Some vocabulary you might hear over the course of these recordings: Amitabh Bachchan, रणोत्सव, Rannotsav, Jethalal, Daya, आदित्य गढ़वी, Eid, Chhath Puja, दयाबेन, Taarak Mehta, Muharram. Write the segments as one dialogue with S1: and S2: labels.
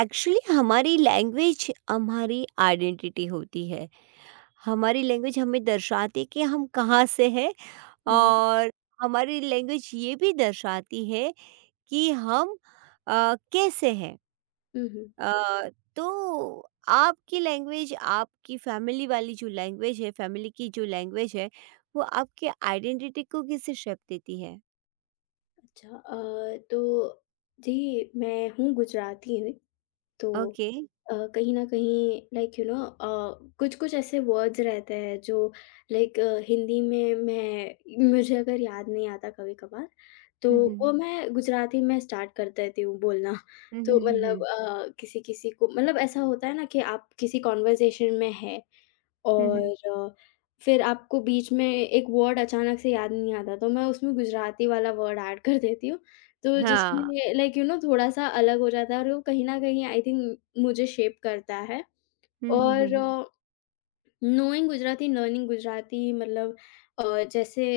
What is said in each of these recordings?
S1: Actually हमारी language हमारी identity होती है। हमारी language हमें दर्शाती है कि हम कहाँ से हैं
S2: हुँ,
S1: और हमारी लैंग्वेज ये भी दर्शाती है कि हम कैसे हैं।
S2: हुँ, हुँ।
S1: अ, तो आपकी लैंग्वेज आपकी फैमिली वाली जो लैंग्वेज है, फैमिली की जो लैंग्वेज है, वो आपके आइडेंटिटी को कैसे शेप देती है?
S2: अच्छा तो जी, मैं गुजराती हूँ, तो
S1: ओके।
S2: कहीं न कहीं लाइक यू नो कुछ-कुछ ऐसे वर्ड्स रहते हैं जो लाइक हिंदी में मैं मुझे अगर याद नहीं आता कभी-कभार, तो
S1: हुँ, हुँ,
S2: वो
S1: हुँ।
S2: मैं गुजराती में स्टार्ट कर देती हूँ बोलना।
S1: हुँ,
S2: तो
S1: हुँ, हुँ,
S2: मतलब
S1: हुँ।
S2: किसी-किसी को मतलब ऐसा होता है ना कि आप किसी कन्वर्सेशन में हैं
S1: हुँ,
S2: और
S1: हुँ।
S2: अ, फिर आपको बीच में एक वर्ड अचानक से याद नहीं आता, तो मैं उसमें गुजराती वाला वर्ड ऐड कर देती हूँ, तो
S1: हाँ।
S2: जिसमें लाइक यू नो थोड़ा-सा अलग हो जाता है और वो कहीं न कहीं आई थिंक मुझे शेप करता है।
S1: हुँ, हुँ, हुँ,
S2: और
S1: हुँ।
S2: नोइंग गुजराती, लर्निंग गुजराती मतलब जैसे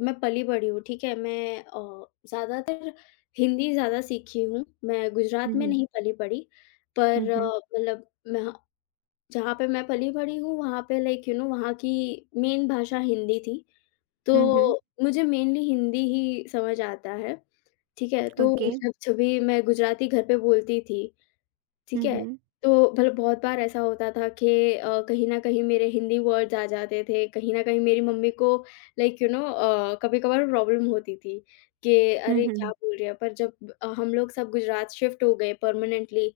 S2: मैं पली-बड़ी हूँ, ठीक है? मैं ज़्यादातर हिंदी ज़्यादा सीखी हूँ, मैं गुजरात
S1: हुँ,
S2: में
S1: हुँ।
S2: नहीं पली-बड़ी।
S1: हुँ,
S2: पर
S1: हुँ।
S2: मतलब मैं जहाँ पे मैं पली-बड़ी हूँ, वहाँ पे लाइक यू नो वहाँ की मेन भाषा हिंदी थी,
S1: हुँ, हुँ।
S2: तो मुझे मेनली हिंदी ही समझ आता है, ठीक है? तो
S1: ओके।
S2: मतलब जब भी मैं गुजराती घर पे बोलती थी, ठीक
S1: हुँ,
S2: है?
S1: हुँ।
S2: तो मतलब बहुत बार ऐसा होता था कि कहीं न कहीं मेरे हिंदी वर्ड्स आ जाते थे, कहीं न कहीं मेरी मम्मी को लाइक यू नो कभी-कभार प्रॉब्लम होती थी कि
S1: हुँ,
S2: अरे! क्या
S1: हुँ।
S2: बोल रही है? पर जब हम लोग सब गुजरात शिफ्ट हो गए परमानेंटली,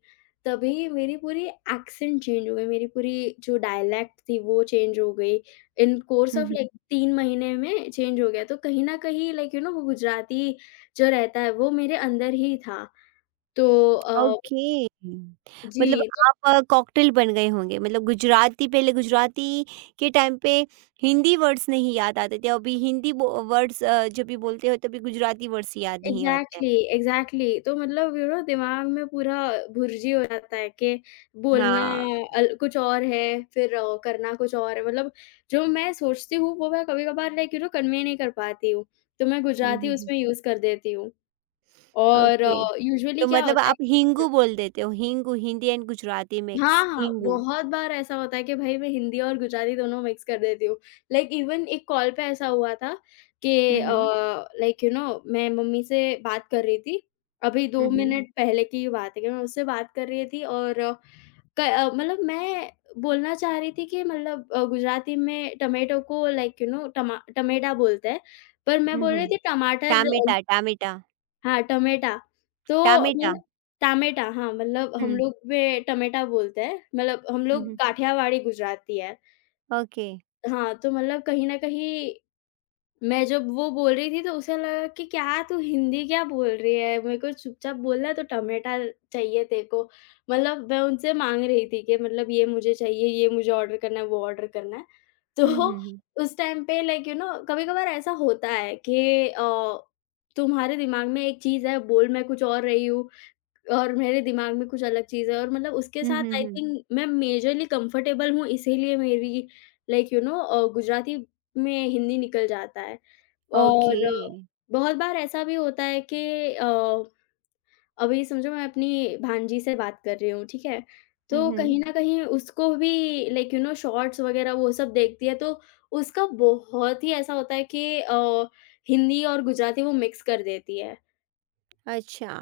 S2: तभी मेरी पूरी एक्सेंट चेंज हो गई, मेरी पूरी जो डायलैक्ट थी वो चेंज हो गई। इन कोर्स
S1: हुँ,
S2: ऑफ
S1: हुँ।
S2: लाइक 3 महीने में चेंज हो गया, तो कहीं न कहीं लाइक यू नो वो गुजराती जो रहता है, वो मेरे अंदर ही था। तो अ,
S1: ओके। मतलब
S2: जी। तो
S1: आप कॉकटेल बन गए होंगे मतलब गुजराती पहले गुजराती के टाइम पे हिंदी वर्ड्स नहीं याद आते थे, अभी हिंदी बो वर्ड्स जब भी बोलते हो तभी गुजराती वर्ड्स याद नहीं आते हैं।
S2: Exactly, exactly. तो मतलब यू नो दिमाग में पूरा भुर्जी हो जाता है कि बोलना
S1: हाँ।
S2: अल कुछ और है, फिर करना कुछ और है। मतलब जो मैं सोचती हूँ, वो मैं कभी-कभार लाइक यू नो कन्वे नहीं कर पाती हूँ, तो मैं
S1: हुँ,
S2: गुजराती
S1: हुँ, हुँ।
S2: उसमें यूज़ कर देती हूँ और
S1: ओके।
S2: यूजुअली
S1: तो
S2: क्या
S1: मतलब
S2: होता
S1: आप
S2: है।
S1: हिंगू बोल देते हो, हिंगू हिंदी एंड गुजराती मिक्स
S2: हाँ, हाँ,
S1: हिंगू।
S2: बहुत बार ऐसा होता है कि भाई मैं हिंदी और गुजराती दोनों मिक्स कर देती हूँ। लाइक इवन एक कॉल पे ऐसा हुआ था कि
S1: हुँ, हुँ।
S2: लाइक यू नो मैं मम्मी से बात कर रही थी। अभी
S1: हुँ,
S2: 2
S1: हुँ।
S2: मिनट पहले की बात है कि मैं उससे बात कर रही थी और मतलब मैं बोलना चाह रही थी कि मतलब गुजराती में टोमेटो को लाइक यू नो टमा टमेटा बोलते हैं, पर मैं
S1: हुँ,
S2: बोल
S1: हुँ।
S2: रही थी टमाटर।
S1: टामेटा, टामेटा,
S2: हाँ, टमेटा। तो
S1: टामेटा।
S2: मैंने टामेटा। हाँ, मतलब हम
S1: हुँ।
S2: लोग में टमेटा बोलते हैं, मतलब हम
S1: हुँ,
S2: लोग
S1: हुँ।
S2: काठियावाड़ी गुजराती है।
S1: ओके।
S2: हाँ, तो मतलब कहीं न कहीं मैं जब वो बोल रही थी तो उसे लगा कि क्या तू हिंदी क्या बोल रही है? मेरे को चुपचाप बोलना है तो टमाटर चाहिए तेरे को। मतलब मैं उनसे माँग रही थी कि मतलब ये मुझे चाहिए, ये मुझे ऑर्डर करना है, वो ऑर्डर करना है। हुँ।
S1: हुँ, हुँ, हुँ।
S2: तो उस टाइम पे लाइक यू नो कभी-कभार ऐसा होता है कि तुम्हारे दिमाग में एक चीज़ है, बोल मैं कुछ और रही हूँ, और मेरे दिमाग में कुछ अलग चीज़ है और मतलब उसके
S1: हुँ,
S2: साथ
S1: हुँ,
S2: आई
S1: हुँ।
S2: थिंक मैं मेजरली कंफर्टेबल हूँ, इसीलिए मेरी लाइक यू नो गुजराती में हिंदी निकल जाता है।
S1: ओके।
S2: और बहुत बार ऐसा भी होता है कि अ, अभी समझो मैं अपनी भांजी से बात कर रही हूँ, ठीक है?
S1: हुँ,
S2: तो कहीं
S1: हुँ।
S2: न कहीं उसको भी लाइक यू नो शॉर्ट्स वग़ैरह वो सब देखती है तो उसका बहुत ही ऐसा होता है कि हिंदी और गुजराती वो मिक्स कर देती है।
S1: अच्छा,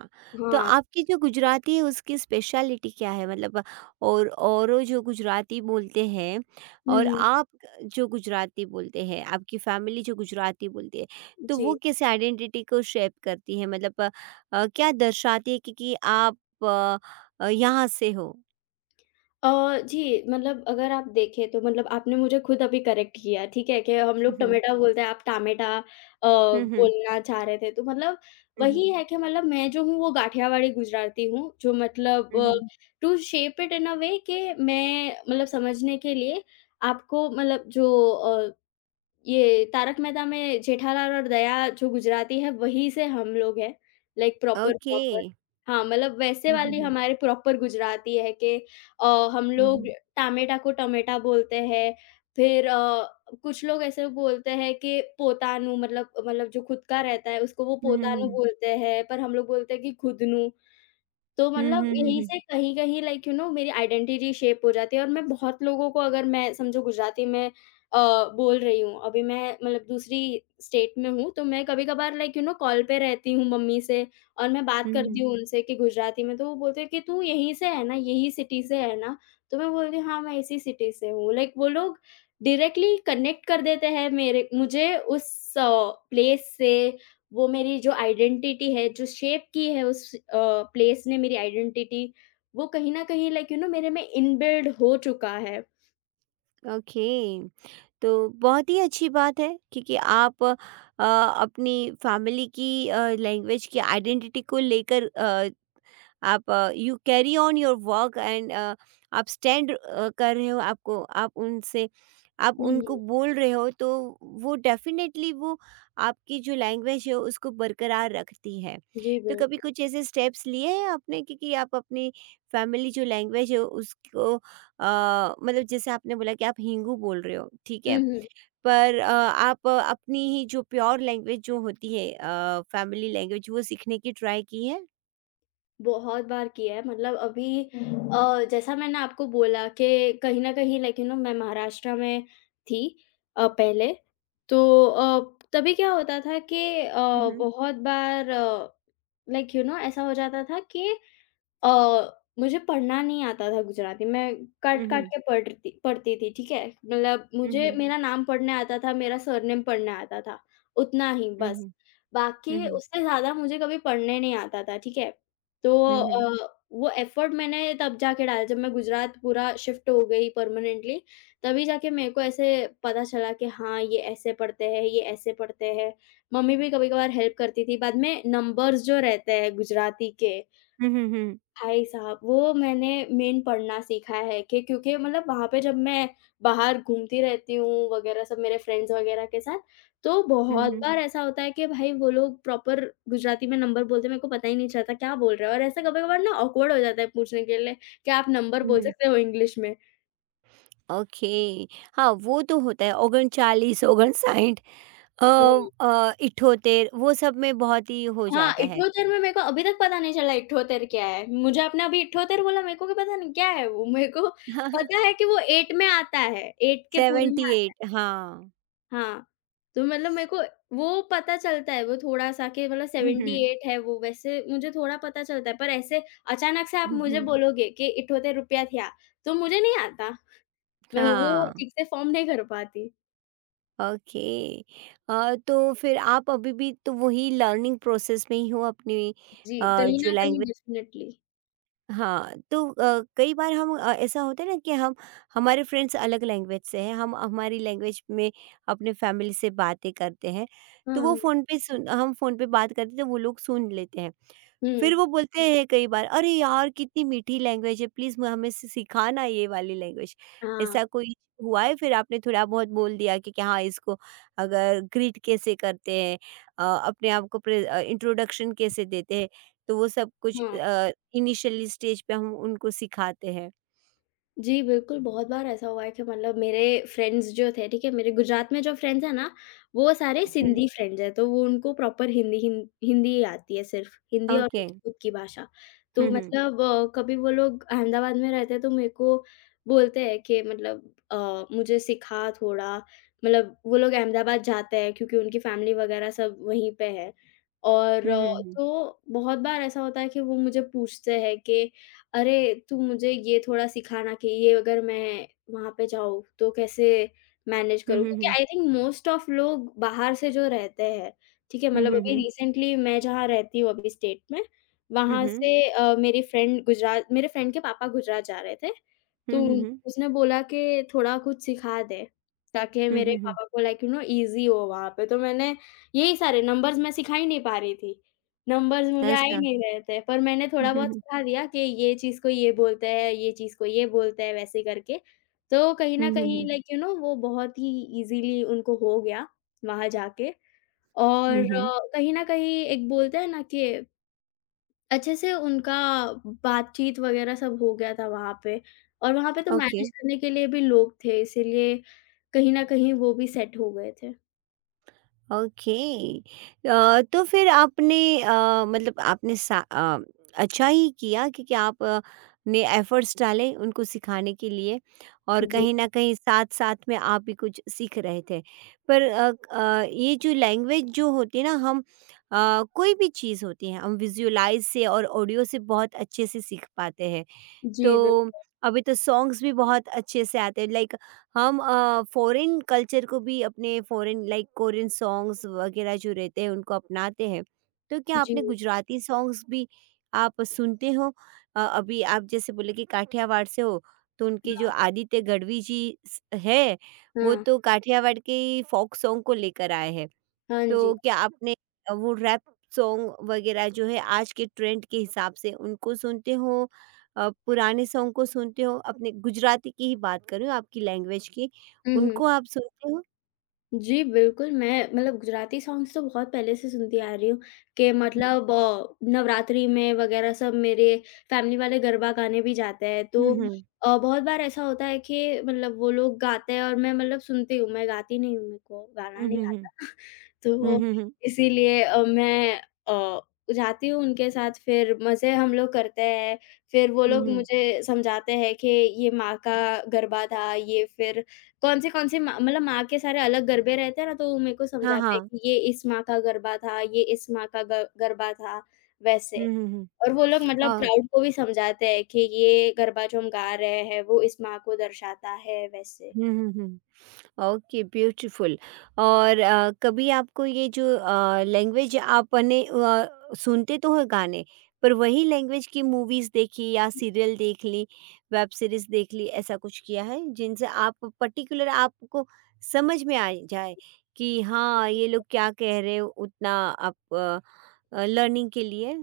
S1: तो
S2: हाँ।
S1: आपकी जो गुजराती है उसकी स्पेशलिटी क्या है? मतलब और औरों जो गुजराती बोलते हैं
S2: हुँ,
S1: और
S2: हुँ।
S1: आप जो गुजराती बोलते हैं, आपकी फैमिली जो गुजराती बोलती है, तो
S2: जी।
S1: वो कैसे आइडेंटिटी को शेप करती है? मतलब क्या दर्शाती है कि आप अ यहाँ से हो?
S2: जी, मतलब अगर आप देखें तो मतलब आपने मुझे खुद अभी करेक्ट किया, ठीक है? कि हम
S1: हुँ,
S2: लोग
S1: हुँ।
S2: टमेटा बोलते हैं, आप टामेटा
S1: हुँ, हुँ।
S2: बोलना चाह रहे थे। तो मतलब
S1: हुँ, हुँ।
S2: वही है कि मतलब मैं जो हूँ वो गाठियावाड़ी गुजराती हूँ, जो मतलब
S1: हुँ, हुँ।
S2: हुँ। To shape it in a way कि मैं मतलब समझने के लिए आपको मतलब जो ये तारक मेहता में जेठालाल और दया जो गुजराती है, वहीं से हम लोग हैं, लाइक प्रॉपर
S1: ओके।
S2: प्रॉपर। हाँ, मतलब वैसे
S1: हुँ, हुँ,
S2: वाली
S1: हुँ।
S2: हमारे प्रॉपर गुजराती है कि अ, हम
S1: हुँ,
S2: लोग
S1: हुँ।
S2: टामेटा को टमेटा बोलते हैं, फिर कुछ लोग ऐसे बोलते हैं कि पोतानू मतलब जो खुद का रहता है, उसको वो
S1: हुँ, हुँ,
S2: पोतानू
S1: हुँ।
S2: बोलते हैं, पर हम लोग बोलते हैं कि खुदनू। तो
S1: हुँ,
S2: मतलब
S1: हुँ, हुँ,
S2: यहीं
S1: हुँ।
S2: से कहीं-कहीं लाइक यू नो मेरी आइडेंटिटी शेप हो जाती है और मैं बहुत लोगों को अगर मैं समझो गुजराती में अ, बोल रही हूँ, अभी मैं मतलब दूसरी स्टेट में हूँ, तो मैं कभी-कभार लाइक यू नो कॉल पे रहती हूँ मम्मी से और मैं बात
S1: हुँ,
S2: करती
S1: हुँ।
S2: हूँ उनसे कि गुजराती में, तो वो बोलते हैं कि तू यहीं से है ना, यही सिटी से है ना? तो मैं बोलती हूँ, हाँ, मैं इसी सिटी से हूँ। लाइक वो लोग डायरेक्टली कनेक्ट कर देते हैं मेरे मुझे उस अ, प्लेस से। वो मेरी जो आइडेंटिटी है, जो शेप की है उस प्लेस ने मेरी आइडेंटिटी, वो कहीं न कहीं लाइक यू नो मेरे में इनबिल्ड हो चुका है।
S1: ओके। तो बहुत ही अच्छी बात है क्योंकि आप अपनी फैमिली की लैंग्वेज की आइडेंटिटी को लेकर आप you carry on your work and आप स्टैंड कर रहे हो आपको आप उनसे आप
S2: हुँ,
S1: उनको
S2: हुँ।
S1: बोल रहे हो, तो वो डेफिनेटली वो आपकी जो लैंग्वेज है उसको बरकरार रखती है।
S2: जी,
S1: तो कभी
S2: बिल्कुल।
S1: कुछ ऐसे स्टेप्स लिए हैं आपने क्योंकि आप अपनी फैमिली जो लैंग्वेज है उसको मतलब जैसे आपने बोला कि आप हिंगू बोल रहे हो, ठीक
S2: हुँ,
S1: है,
S2: हुँ।
S1: पर आप अपनी ही जो प्योर लैंग्वेज जो होती है फैमिली लैंग्वेज वो सीखने की ट्राई की है?
S2: बहुत बार किया है, मतलब अभी जैसा मैंने आपको बोला कि कहीं न कहीं लाइक यू नो मैं महाराष्ट्र में थी पहले, तो तभी क्या होता था कि
S1: हुँ, हुँ,
S2: बहुत बार लाइक यू नो ऐसा हो जाता था कि मुझे पढ़ना नहीं आता था गुजराती, मैं हुँ। काट-काट
S1: हुँ,
S2: के पढ़ती पढ़ती थी, ठीक है? मतलब
S1: हुँ,
S2: मुझे हुँ।
S1: हुँ,
S2: मेरा नाम पढ़ने आता था, मेरा सरनेम पढ़ने आता था, उतना ही
S1: हुँ, हुँ,
S2: बस।
S1: हुँ, हुँ,
S2: बाकी
S1: हुँ,
S2: उससे ज़्यादा मुझे कभी पढ़ने नहीं आता था, ठीक है? तो
S1: हुँ,
S2: वो एफ़र्ट मैंने तब जाके डाला जब मैं गुजरात पूरा शिफ्ट हो गई परमानेंटली, तभी जाके मेरे को ऐसे पता चला कि हाँ, ये ऐसे पढ़ते हैं, ये ऐसे पढ़ते हैं। मम्मी भी कभी-कभार हेल्प करती थी, बाद में नंबर्स जो रहते हैं गुजराती के
S1: हुँ, हुँ, हुँ,
S2: भाई साहब, वो मैंने मेन पढ़ना सीखा है कि क्योंकि मतलब वहाँ पे जब मैं बाहर घूमती रहती हूँ वगैरह सब मेरे फ्रेंड्स वगैरह के साथ, तो बहुत हुँ।
S1: हुँ,
S2: बार ऐसा होता है कि भाई वो लोग प्रॉपर गुजराती में नंबर बोलते हैं, मेरे को पता ही नहीं चलता क्या बोल रहे हो और ऐसा कभी-कभार ना ऑकवर्ड हो जाता है पूछने के लिए कि आप नंबर
S1: हुँ,
S2: बोल
S1: हुँ।
S2: सकते हो इंग्लिश में।
S1: ओके। हाँ, वो तो होता है 39 59 अ
S2: हुँ।
S1: 78 वो सब में बहुत ही हो
S2: हाँ,
S1: जाता है।
S2: इठोत्तर में मेरे को अभी तक पता नहीं चला इठोत्तर क्या है। मुझे आपने अभी इठोत्तर बोला, मेरे को भी पता नहीं क्या है वो? मेरे को पता है कि वो 8 में आता है, 8 के पूरे में।
S1: 78 हाँ।
S2: हाँ, तो मतलब मेरे को वो पता चलता है, वो थोड़ा-सा कि मतलब
S1: हुँ, हुँ,
S2: 78 है वो, वैसे मुझे थोड़ा पता चलता है, पर ऐसे अचानक से आप
S1: हुँ,
S2: मुझे
S1: हुँ,
S2: बोलोगे कि इठोते रुपया थिया, तो मुझे नहीं आता। मैं वो
S1: हाँ।
S2: ठीक से फ़ॉर्म नहीं कर पाती।
S1: ओके। तो फिर आप अभी भी तो वही लर्निंग प्रोसेस में ही हो अपनी
S2: जी। कहीं
S1: जो
S2: न कहीं
S1: लैंग्वेज।
S2: डेफ़िनेटली।
S1: हाँ, तो कई बार हम ऐसा होता है ना कि हम हमारे फ्रेंड्स अलग लैंग्वेज से हैं, हम हमारी लैंग्वेज में अपने फैमिली से बातें करते हैं, तो वो
S2: हाँ,
S1: फ़ोन पे सुन हम फ़ोन पे बात करते हैं तो वो लोग सुन लेते हैं।
S2: हुँ।
S1: फिर वो बोलते हैं कई बार, "अरे यार! कितनी मीठी लैंग्वेज है, प्लीज़ म हमें सि सिखाना ये वाली लैंग्वेज।"
S2: हाँ,
S1: ऐसा कोई हुआ है फिर आपने थोड़ा-बहुत बोल दिया कि हाँ, इसको अगर ग्रीट कैसे करते हैं, अपने आप को इंट्रोडक्शन कैसे देते हैं, तो वो सब कुछ
S2: हाँ।
S1: इनिशियल स्टेज पे हम उनको सिखाते हैं।
S2: जी, बिल्कुल, बहुत बार ऐसा हुआ है कि मतलब मेरे फ्रेंड्स जो थे, ठीक है? मेरे गुजरात में जो फ्रेंड्स हैं ना, वो सारे
S1: हुँ।
S2: सिंधी फ्रेंड्स हैं, तो वो उनको प्रॉपर हिंदी आती है सिर्फ़, हिंदी और
S1: ओके।
S2: उनकी खुद की भाषा। तो
S1: हुँ, हुँ।
S2: मतलब कभी वो लोग अहमदाबाद में रहते हैं, तो मेरे को बोलते हैं कि मतलब मुझे सिखा थोड़ा, मतलब वो लोग अहमदाबाद जाते हैं क्योंकि उनकी फ़ैमिली वग़ैरह सब वहीं पे है। और
S1: हुँ, हुँ, हुँ।
S2: तो बहुत बार ऐसा होता है कि वो मुझे पूछते हैं कि अरे, तू मुझे ये थोड़ा सिखाना कि ये अगर मैं वहाँ पे जाऊँ तो कैसे मैनेज
S1: हुँ,
S2: करूँ?
S1: हुँ,
S2: क्योंकि
S1: हुँ।
S2: आई थिंक मोस्ट ऑफ लोग बाहर से जो रहते हैं, ठीक है?
S1: हुँ,
S2: मतलब
S1: हुँ,
S2: अभी
S1: हुँ।
S2: रिसेंटली मैं जहाँ रहती हूँ अभी स्टेट में,
S1: हुँ,
S2: वहाँ
S1: हुँ।
S2: से मेरी फ्रेंड गुजरात मेरे फ्रेंड के पापा गुजरात जा रहे थे,
S1: हुँ,
S2: तो
S1: हुँ, हुँ।
S2: उसने बोला कि थोड़ा कुछ सिखा दे, ताकि
S1: हुँ,
S2: मेरे
S1: हुँ, हुँ।
S2: पापा को लाइक यू नो ईज़ी हो वहाँ पे। तो मैंने यही सारे नंबर्स मैं सिखा ही नहीं पा रही थी। नंबर्स मुझे आ ही
S1: अच्छा।
S2: नहीं रहे थे, पर मैंने
S1: हुँ, हुँ,
S2: थोड़ा-बहुत
S1: हुँ।
S2: सिखा दिया कि ये चीज़ को ये बोलते हैं, ये चीज़ को ये बोलते हैं, वैसे करके। तो कहीं
S1: हुँ,
S2: न
S1: हुँ,
S2: कहीं
S1: हुँ।
S2: लाइक यू नो वो बहुत ही ईज़िली उनको हो गया वहाँ जाके
S1: हुँ,
S2: और
S1: हुँ।
S2: कहीं न कहीं एक बोलते हैं ना कि अच्छे से उनका बातचीत वगैरह सब हो गया था वहाँ पे और वहाँ पे तो
S1: ओके।
S2: मैनेज करने के लिए भी लोग थे, इसीलिए कहीं न कहीं वो भी सेट हो गए थे।
S1: ओके। तो फिर आपने मतलब आपने अच्छा ही किया क्योंकि आप ने एफर्ट्स डाले उनको सिखाने के लिए और
S2: जी।
S1: कहीं न कहीं साथ-साथ में आप भी कुछ सीख रहे थे। पर ये जो लैंग्वेज जो होती है ना, हम कोई भी चीज़ होती है हम विज़ुअलाइज़ से और ऑडियो से बहुत अच्छे से सीख पाते हैं।
S2: जी, बिल
S1: तो अभी तो सॉन्ग्स भी बहुत अच्छे से आते हैं, लाइक हम फॉरेन कल्चर को भी अपने फॉरेन लाइक कोरियन सॉन्ग्स वगैरह जो रहते हैं उनको अपनाते हैं। तो क्या
S2: जी।
S1: आपने गुजराती सॉन्ग्स भी आप सुनते हो? अभी आप जैसे बोले कि काठियावाड़ से हो, तो उनके जो
S2: हाँ,
S1: आदित्य गढ़वी जी है वो
S2: हाँ।
S1: तो काठियावाड़ के फोक सॉन्ग को लेकर आए हैं।
S2: हाँ जी।
S1: तो क्या आपने वो रैप सॉन्ग वगैरह जो है आज के ट्रेंड के हिसाब से उनको सुनते हो, पुराने सॉन्ग को सुनते हो? अपने गुजराती की ही बात कर रही हूँ, आपकी लैंग्वेज की।
S2: हुँ, हुँ।
S1: उनको आप सुनते हो?
S2: जी, बिल्कुल, मैं मतलब गुजराती सॉन्ग्स तो बहुत पहले से सुनती आ रही हूँ कि मतलब नवरात्रि में वग़ैरह सब मेरे फैमिली वाले गरबा गाने भी जाते हैं।
S1: हुँ,
S2: तो
S1: हुँ, हुँ,
S2: बहुत बार ऐसा होता है कि मतलब वो लोग गाते हैं और मैं मतलब सुनती हूँ, मैं गाती नहीं हूँ, मेरे को गाना
S1: हुँ,
S2: नहीं
S1: हुँ,
S2: आता।
S1: हुँ,
S2: तो
S1: हुँ, हुँ, हुँ,
S2: इसीलिए मैं अ, जाती हूँ उनके साथ, फिर मज़े हम लोग करते हैं। फिर वो
S1: हुँ,
S2: लोग
S1: हुँ,
S2: मुझे समझाते हैं कि ये माँ का गरबा था, ये फिर कौन से माँ मतलब माँ के सारे अलग गरबे रहते हैं ना, तो वो मेरे को
S1: हाँ,
S2: समझाते हैं
S1: हाँ,
S2: कि ये इस माँ का गरबा था, ये इस माँ का ग गरबा था, वैसे।
S1: हुँ, हुँ, हुँ,
S2: और वो लोग मतलब
S1: अ,
S2: क्राउड को भी समझाते हैं कि ये गरबा जो हम गा रहे हैं, वो इस माँ को दर्शाता है, वैसे।
S1: हुँ, हुँ, हुँ। ओके। ब्यूटीफुल। और कभी आपको ये जो लैंग्वेज आपने सुनते तो हो गाने, पर वही लैंग्वेज की मूवीज देखी या सीरियल देख ली, वेब सीरीज देख ली, ऐसा कुछ किया है जिनसे आप पर्टिकुलर आपको समझ में आ जाए कि हाँ, ये लोग क्या कह रहे हो, उतना आप लर्निंग के लिए?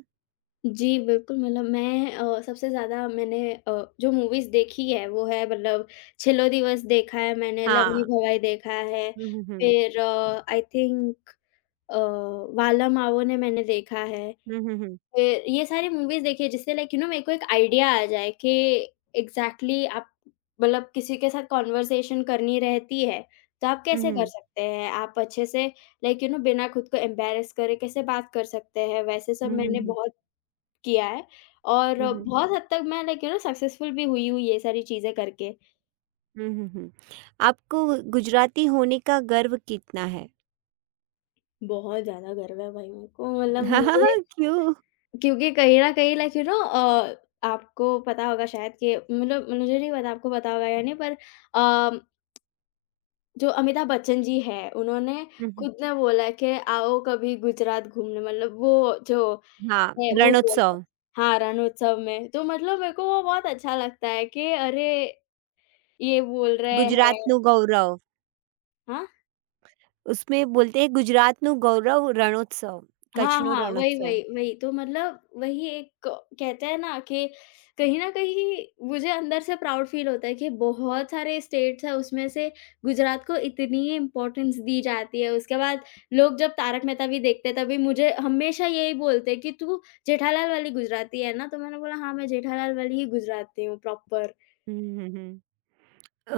S2: जी, बिल्कुल। मतलब मैं सबसे ज़्यादा मैंने जो मूवीज़ देखी है, वो है मतलब छिलो दिवस देखा है मैंने, लवली
S1: हाँ।
S2: भवाई देखा है,
S1: हम्म, हम्म,
S2: फिर आई थिंक अ, वाला मावो ने मैंने देखा है।
S1: हम्म, हम्म,
S2: ये सारी मूवीज़ देखिए जिससे लाइक यू नो मेरे को एक आइडिया आ जाए कि एग्ज़ैक्टली आप मतलब किसी के साथ कन्वर्सेशन करनी रहती है, तो आप कैसे कर
S1: हम्म,
S2: सकते हैं? आप अच्छे से लाइक यू नो बिना खुद को एम्बैरेस करे कैसे बात कर सकते हैं? वैसे सब
S1: हम्म, हम्म, हम्म,
S2: मैंने
S1: हम्म,
S2: हुँ।
S1: हम्म,
S2: बहुत किया है और
S1: हम्म,
S2: हुँ।
S1: हम्म।
S2: बहुत हद तक मैं लाइक यू नो सक्सेसफुल भी हुई हूँ ये सारी चीज़ें करके।
S1: हुँ, हुँ, हुँ। आपको गुजराती होने का गर्व कितना है?
S2: बहुत ज़्यादा गर्व है भाई मेरे को, मतलब मुझे
S1: क्यों?
S2: क्योंकि कहीं न कहीं लाइक यू नो आपको पता होगा शायद कि मतलब मुझे नहीं पता आपको पता होगा या नहीं, पर अ जो अमिताभ बच्चन जी हैं, उन्होंने
S1: हुँ, हुँ।
S2: खुद ने बोला है कि आओ कभी गुजरात घूमने, मतलब वो जो
S1: हाँ,
S2: है वो बोलते।
S1: रणोत्सव,
S2: हाँ, रणोत्सव में। तो मतलब मेरे को वो बहुत अच्छा लगता है कि अरे! ये बोल रहे हैं।
S1: "गुजरातનું ગૌરવ."
S2: हाँ?
S1: उसमें बोलते हैं "गुजरातનું गौरव रणोत्सव,
S2: हाँ,
S1: कच्छનો
S2: हाँ, वही,
S1: रणोत्सव."
S2: वही, वही। तो मतलब वही एक कहते हैं ना कि कहीं न कहीं मुझे अंदर से प्राउड फ़ील होता है कि बहुत सारे स्टेट्स हैं, उसमें से गुजरात को इतनी इम्पोर्टेंस दी जाती है। उसके बाद लोग जब तारक मेहता भी देखते हैं, तभी मुझे हमेशा यही बोलते हैं कि, "तू जेठालाल वाली गुजराती है ना?" तो मैंने बोला, "हाँ, मैं जेठालाल वाली ही गुजराती हूँ, प्रॉपर।"
S1: हुँ, हुँ, हुँ।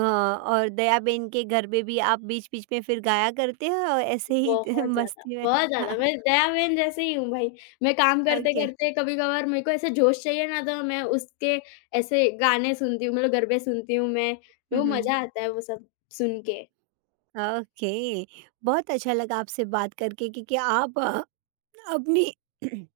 S1: और दयाबेन के गरबे भी आप बीच-बीच में फिर गाया करते हो और ऐसे ही मस्ती में?
S2: बहुत ज़्यादा, मैं दया बहन जैसे ही हूँ भाई। मैं काम
S1: ओके।
S2: करते-करते कभी-कभार मेरे को ऐसे जोश चाहिए ना तो मैं उसके ऐसे गाने सुनती हूँ, मतलब गरबे सुनती हूँ मैं,
S1: हुँ,
S2: वो
S1: हुँ।
S2: मज़ा आता है वो सब सुन के।
S1: ओके, बहुत अच्छा लगा आपसे बात करके, क्योंकि आप अपनी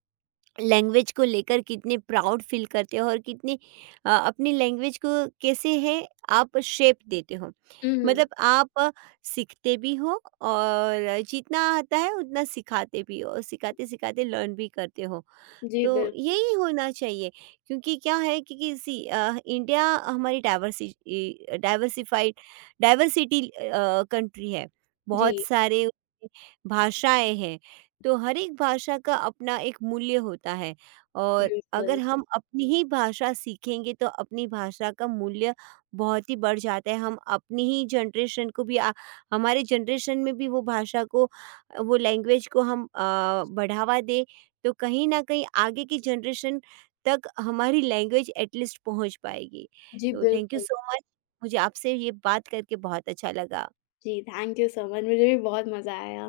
S1: लैंग्वेज को लेकर कितने प्राउड फील करते हो और कितने अपनी लैंग्वेज को कैसे है आप शेप देते हो।
S2: हुँ, हुँ।
S1: मतलब आप सीखते भी हो और जितना आता है उतना सिखाते भी हो और सिखाते सिखाते लर्न भी करते हो।
S2: जी,
S1: तो
S2: बिल्कुल।
S1: यही होना चाहिए, क्योंकि क्या है कि इंडिया हमारी डाइवर्सि इ डाइवर्सिफाइड डाइवर्सिटी कंट्री है। बहुत
S2: जी,
S1: सारे उसमें भाषाएँ हैं, तो हर एक भाषा का अपना एक मूल्य होता है और
S2: बिल्कुल।
S1: अगर हम अपनी ही भाषा सीखेंगे तो अपनी भाषा का मूल्य बहुत ही बढ़ जाता है। हम अपनी ही जनरेशन को भी हमारे जनरेशन में भी वो भाषा को वो लैंग्वेज को हम बढ़ावा दें, तो कहीं न कहीं आगे की जनरेशन तक हमारी लैंग्वेज एटलीस्ट पहुँच पाएगी।
S2: जी,
S1: तो थैंक यू
S2: बिल्कुल।
S1: सो मच, मुझे आपसे ये बात करके बहुत अच्छा लगा।
S2: जी, थैंक यू सो मच, मुझे भी बहुत मज़ा आया।